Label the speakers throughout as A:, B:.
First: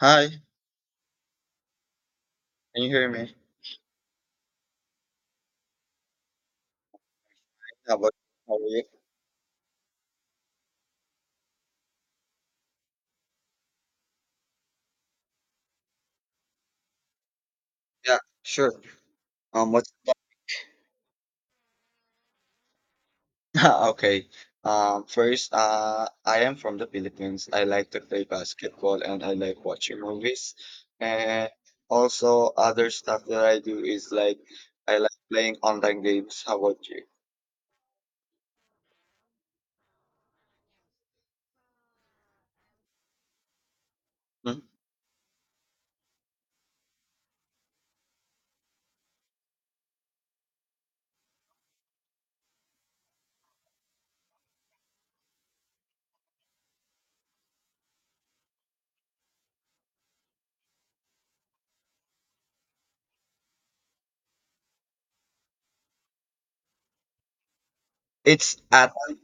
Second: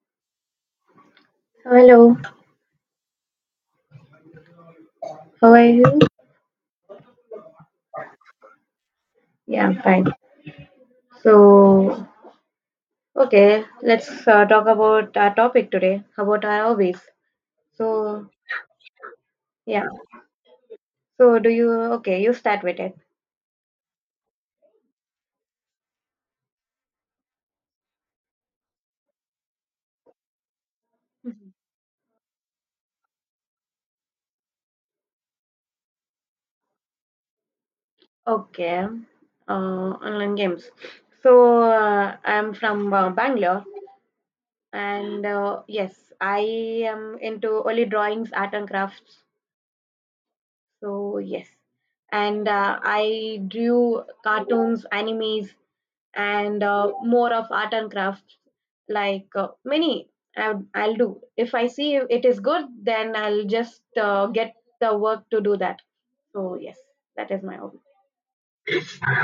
A: Hi,
B: Hello,
A: can you hear me?
B: how are you?
A: How about how are you?
B: Yeah, I'm fine. So, okay, let's talk about our topic today, about our hobbies.
A: Yeah,
B: So,
A: sure.
B: yeah.
A: What's
B: So, okay, you start with it.
A: okay? First, I am from the Philippines. I like to play basketball and I like watching movies. And
B: Mhm.
A: also, other stuff that I do is like I like playing online games. How about you?
B: Okay, online games. So, I'm from Bangalore,
A: Hmm?
B: and yes, I am into only drawings, art, and crafts. So, yes. And I drew cartoons, animes, and more of art and crafts like, I'll do if I see it is good, then I'll just get the work to do that. So yes, that is my hobby.
A: It's Atan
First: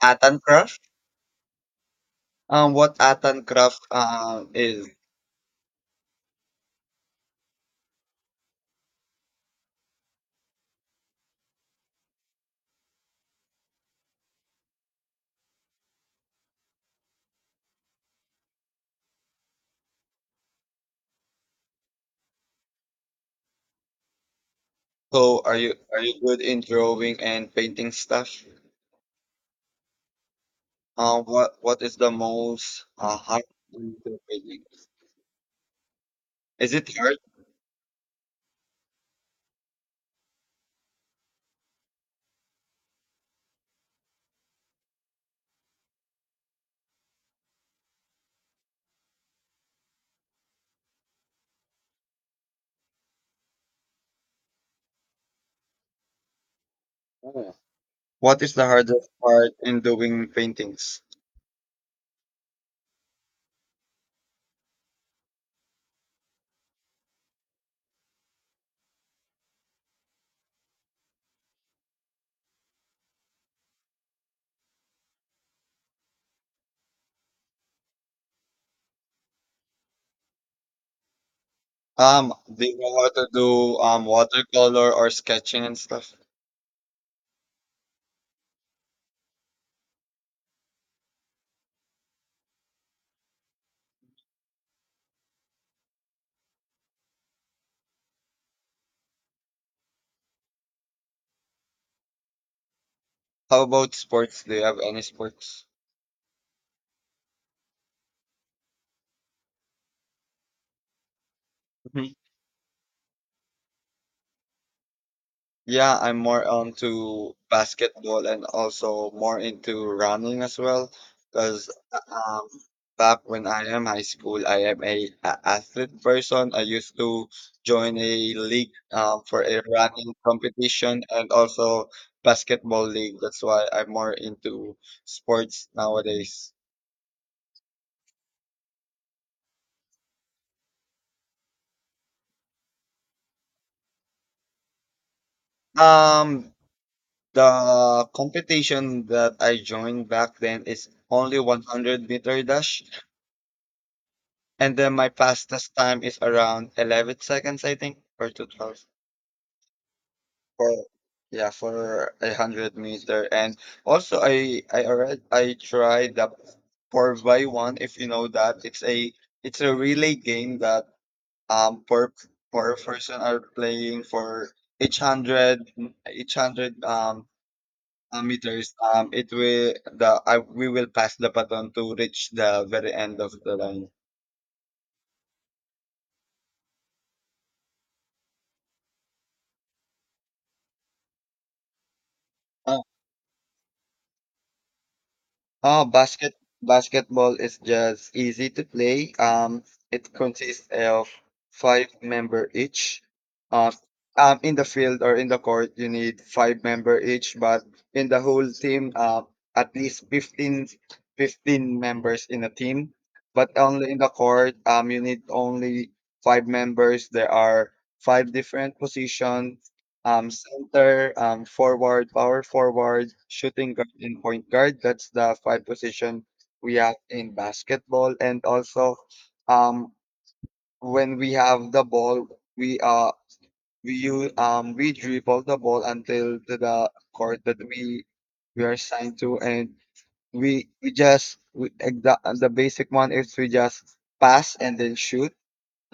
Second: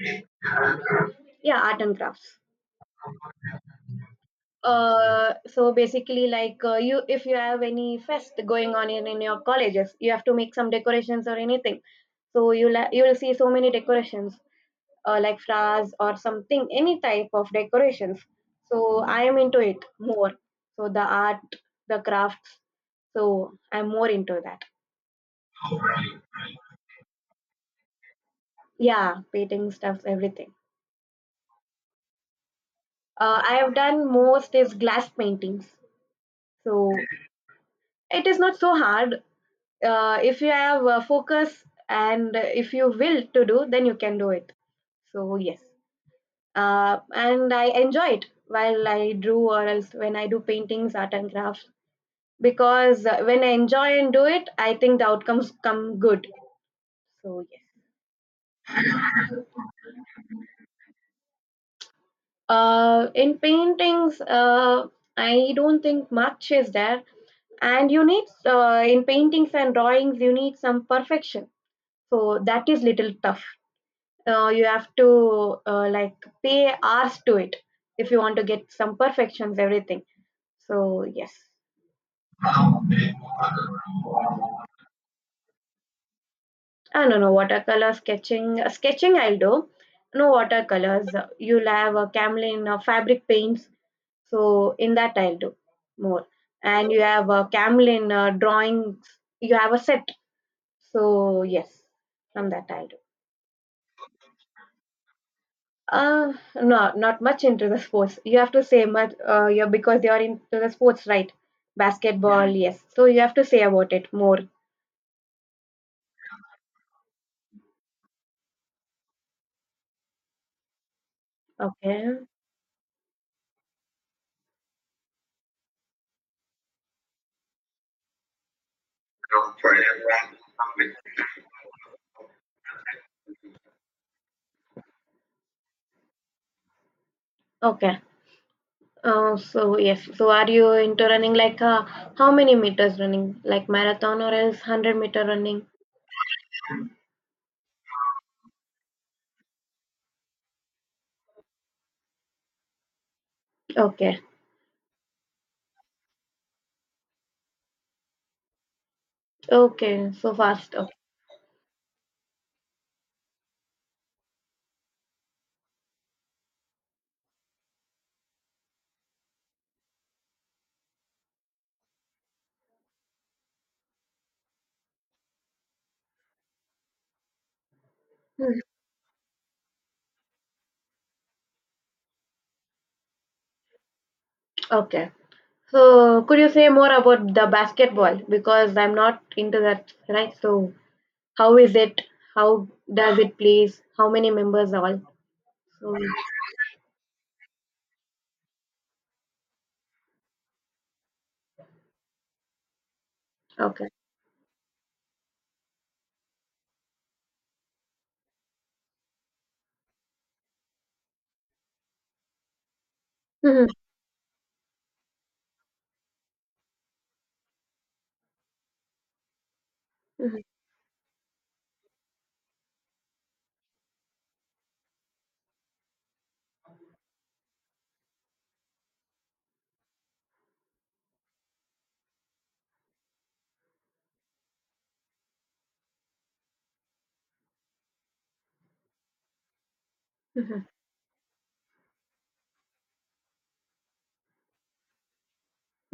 A: Atan Craft.
B: Yeah, art and crafts.
A: What Atan Craft is?
B: So basically, like, you if you have any fest going on in your colleges, you have to make some decorations or anything. So you'll see so many decorations, like flowers or something, any type of decorations. So I am into it more, so the art, the crafts, so I'm more into that.
A: So, are you good in drawing and painting stuff?
B: Yeah, painting stuff, everything.
A: What is the most hard
B: I have
A: in
B: done
A: the
B: most
A: painting?
B: is glass paintings.
A: Is
B: So
A: it hard?
B: it is not so hard. If you have focus, and if you will to do, then you can do it. So yes. And I enjoy it while I drew, or else when I do paintings, art, and crafts, because when I enjoy and do it, I think the outcomes come good. So
A: Ooh.
B: yes.
A: What is the hardest part in doing paintings?
B: In paintings, I don't think much is there, and you need in paintings and drawings you need some perfection. So that is little tough. You have to like pay hours to it if you want to get some perfections, everything. So yes.
A: Do you know how to do watercolor or sketching and stuff?
B: I don't know watercolor sketching. Sketching I will do. No watercolors. You'll have a camelin fabric paints. So in that I'll do more. And you have a camelin drawings. You have a set. So yes, from that I'll do.
A: How about sports? Do you have any sports?
B: Uh, no, not much into the sports. You have to say much. You're because you're into the sports, right? Basketball, yes. So you have to say about it more.
A: Yeah, I'm more onto basketball and also more into running as well. Because
B: Okay.
A: um, back when I am high school, I am a athlete person. I used to join a league for a running competition and also basketball league. That's why I'm more into sports nowadays.
B: Okay. So yes, so are you into running like how many meters running, like marathon or else 100 meter running?
A: Um, the competition that I joined back then is only 100-meter dash.
B: Okay,
A: And then my fastest time is around 11 seconds, I think, or to 12.
B: okay, so
A: For,
B: fast. Okay.
A: yeah, for a 100 meter. And also, I tried the 4 by one if you know that. It's a relay game that um per person are playing for each hundred each hundred
B: Hmm.
A: meters. It will the I we will pass the baton to reach the very end of the line.
B: Okay. So could you say more about the basketball because I'm not into that, right? So how is it? How does it plays? How many members all?
A: Oh,
B: So
A: basketball is just easy to play. It consists of five member each. Uh,
B: okay.
A: in the field or in the court, you need five member each, but in the whole team, at least 15 members in a team. But
B: Hmm.
A: only in the court, you need only five members. There are five different positions
B: Hmm.
A: center, forward, power forward, shooting guard, and point guard. That's the five position we have in basketball. And also, um, when we have the ball, we uh we use we dribble the ball until to the court that we are assigned to, and
B: Hmm.
A: we, like the basic one is we just pass and then shoot.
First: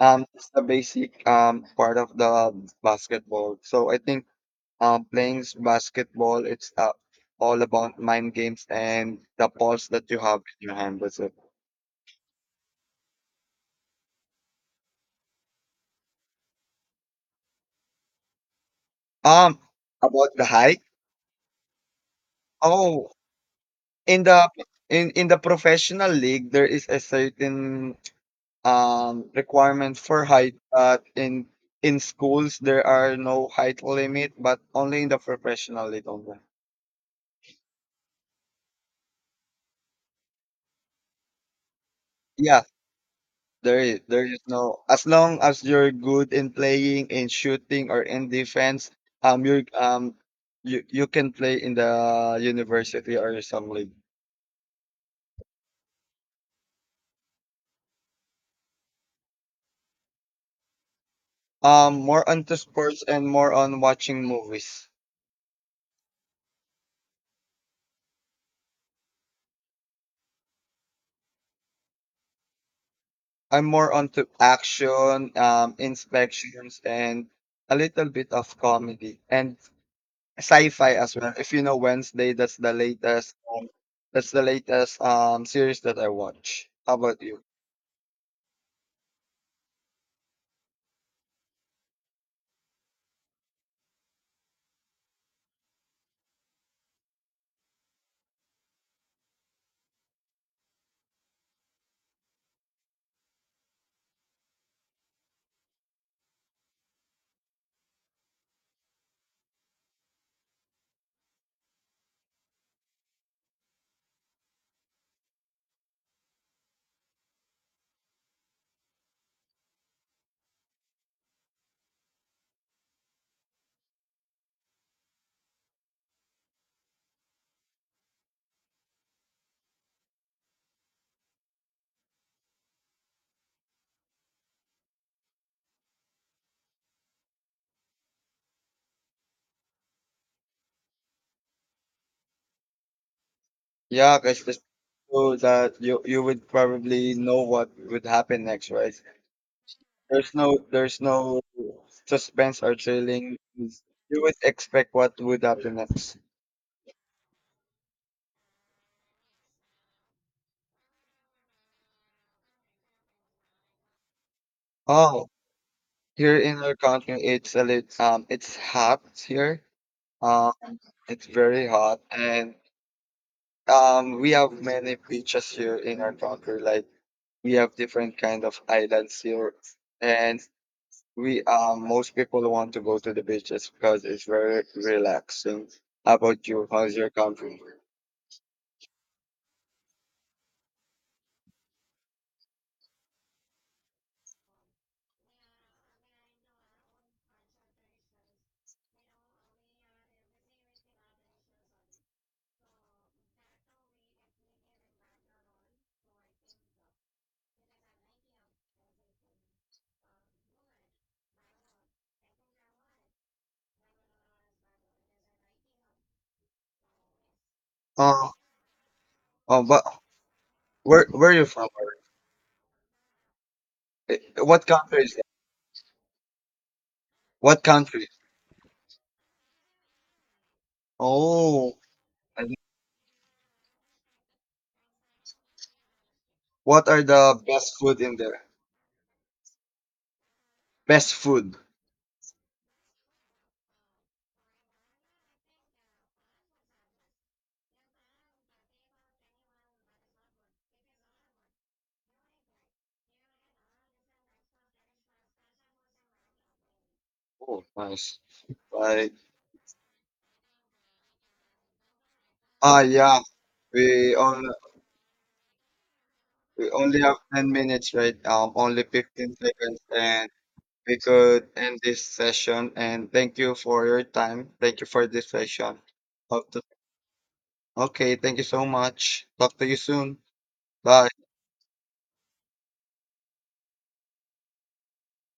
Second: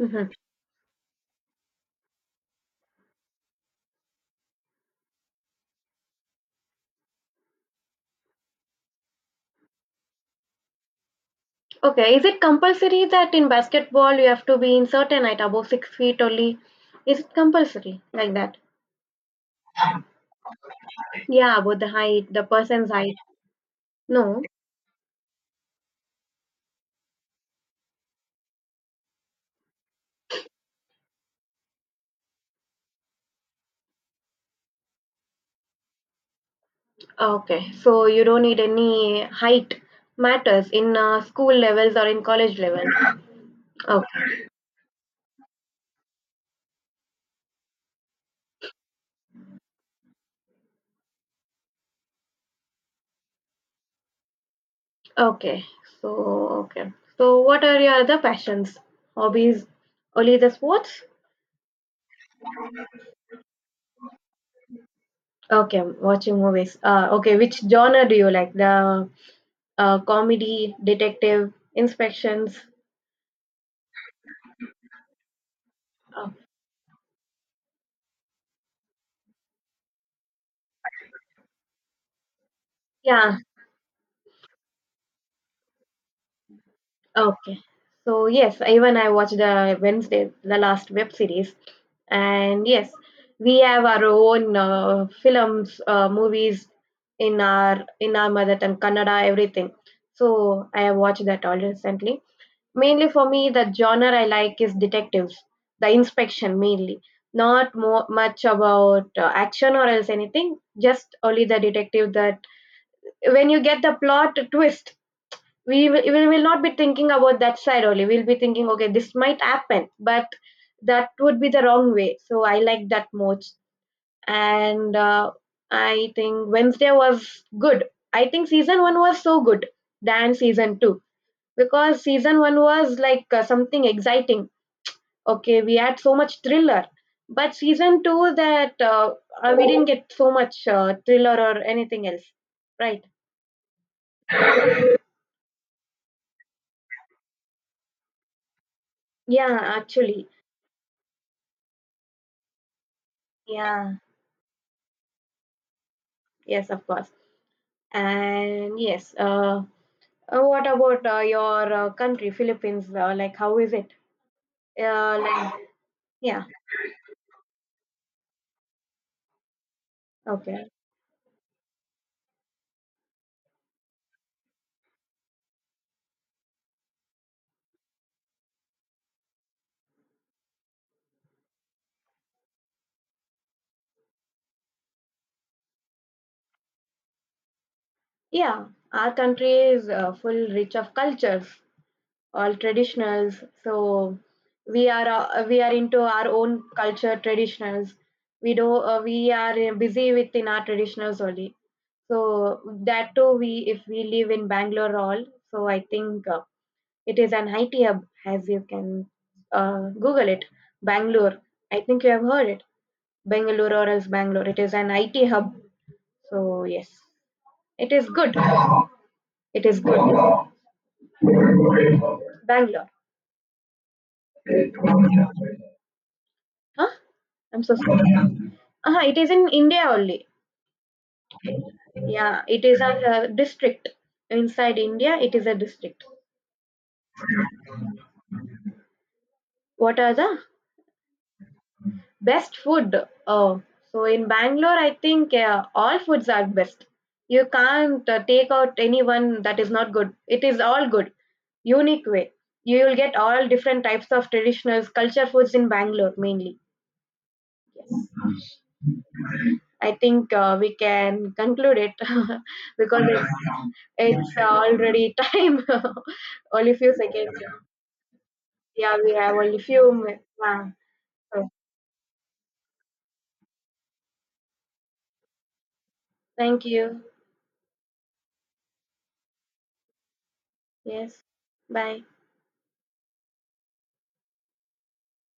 A: It's the basic part of the basketball. So I think playing basketball, it's all about mind games and the balls that you have in your hand. That's it.
B: Okay. Is it compulsory that in basketball you have to be in certain height above 6 feet only? Is it compulsory like that?
A: Um, about the hike.
B: Yeah, about the height, the person's
A: Oh,
B: height.
A: in
B: No.
A: the in the professional league, there is a certain requirement for height, but in schools there are no height limit, but only in the professional league only.
B: Okay. So you don't need any height matters in school levels or in college
A: Yeah.
B: levels.
A: There is
B: Okay.
A: no as long as you're good in playing, in shooting or in defense, um you're um you you can play in the university or some league.
B: Okay. So, okay. So what are your other passions? Hobbies? Only the sports?
A: More onto sports and more on watching movies.
B: Okay, watching movies. Okay, which genre do you like? The comedy, detective, inspections.
A: I'm more onto action,
B: Oh,
A: inspections and a little bit of comedy and sci-fi as well. If you know Wednesday, that's the latest
B: yeah.
A: series that I watch. How about you?
B: Okay. So yes, even I watched the Wednesday, the last web series, and yes, we have our own films, movies in our mother tongue, Kannada, everything. So I have watched that all recently. Mainly for me, the genre I like is detectives, the inspection mainly. Not more much about action or else anything. Just only the detective that when you get the plot twist, we will not be thinking about that side, only we'll be thinking okay, this might happen, but that would be the wrong way, so I like that most. And I think Wednesday was good. I think season 1 was so good than season 2, because season 1 was like something exciting. Okay, we had so much thriller, but season 2 that we didn't get so much thriller or anything else, right?
A: Yeah, because just so that you would probably know what would happen next, right?
B: Yeah, actually.
A: There's no suspense or thrilling.
B: Yeah.
A: You would expect what would happen next.
B: Yes, of course. And yes, what about your country, Philippines? Like, how is it?
A: Oh,
B: Like,
A: here
B: yeah,
A: in our country, it's a lit it's hot here. Um,
B: okay,
A: it's very hot, and we have many beaches here in our country. Like we have different kind of islands here, and we most people want to go to the beaches because it's very relaxing. How about you? How's your country?
B: yeah. Our country is full rich of cultures, all traditionals. So we are into our own culture, traditionals. We are busy within our traditionals only. So that too, we if we live in Bangalore, all. So I think. It is an IT hub, as you can Google it. Bangalore. I think you have heard it. Bangalore or else Bangalore. It is an IT hub. So, yes, it is
A: Uh,
B: good.
A: oh,
B: It is
A: but
B: good.
A: where are you from?
B: Bangalore.
A: What country is that?
B: Huh? I'm
A: What
B: so sorry.
A: country?
B: Uh-huh, it is in India only.
A: Oh,
B: Yeah,
A: and
B: it is a district. Inside India, it is a district.
A: what are the best food in there?
B: What are the
A: Best food.
B: Best food. Oh, so in Bangalore, I think all foods are best. You can't take out anyone that is not good. It is all good, unique way. You will get all different types of traditional culture foods in Bangalore mainly.
A: Oh, nice.
B: Yes.
A: Like
B: I think we can conclude it
A: ah
B: because it's,
A: yeah, we
B: it's
A: only
B: already time.
A: we
B: Only few
A: only have
B: seconds.
A: 10 minutes, right? Only
B: Yeah, we
A: fifteen
B: have only
A: seconds,
B: few.
A: and
B: Yeah.
A: we could
B: So,
A: end this session. And thank you for your time. Thank you for this session. Hope to
B: thank you.
A: okay, thank you so much. Talk to you soon. Bye.
B: Yes. Bye.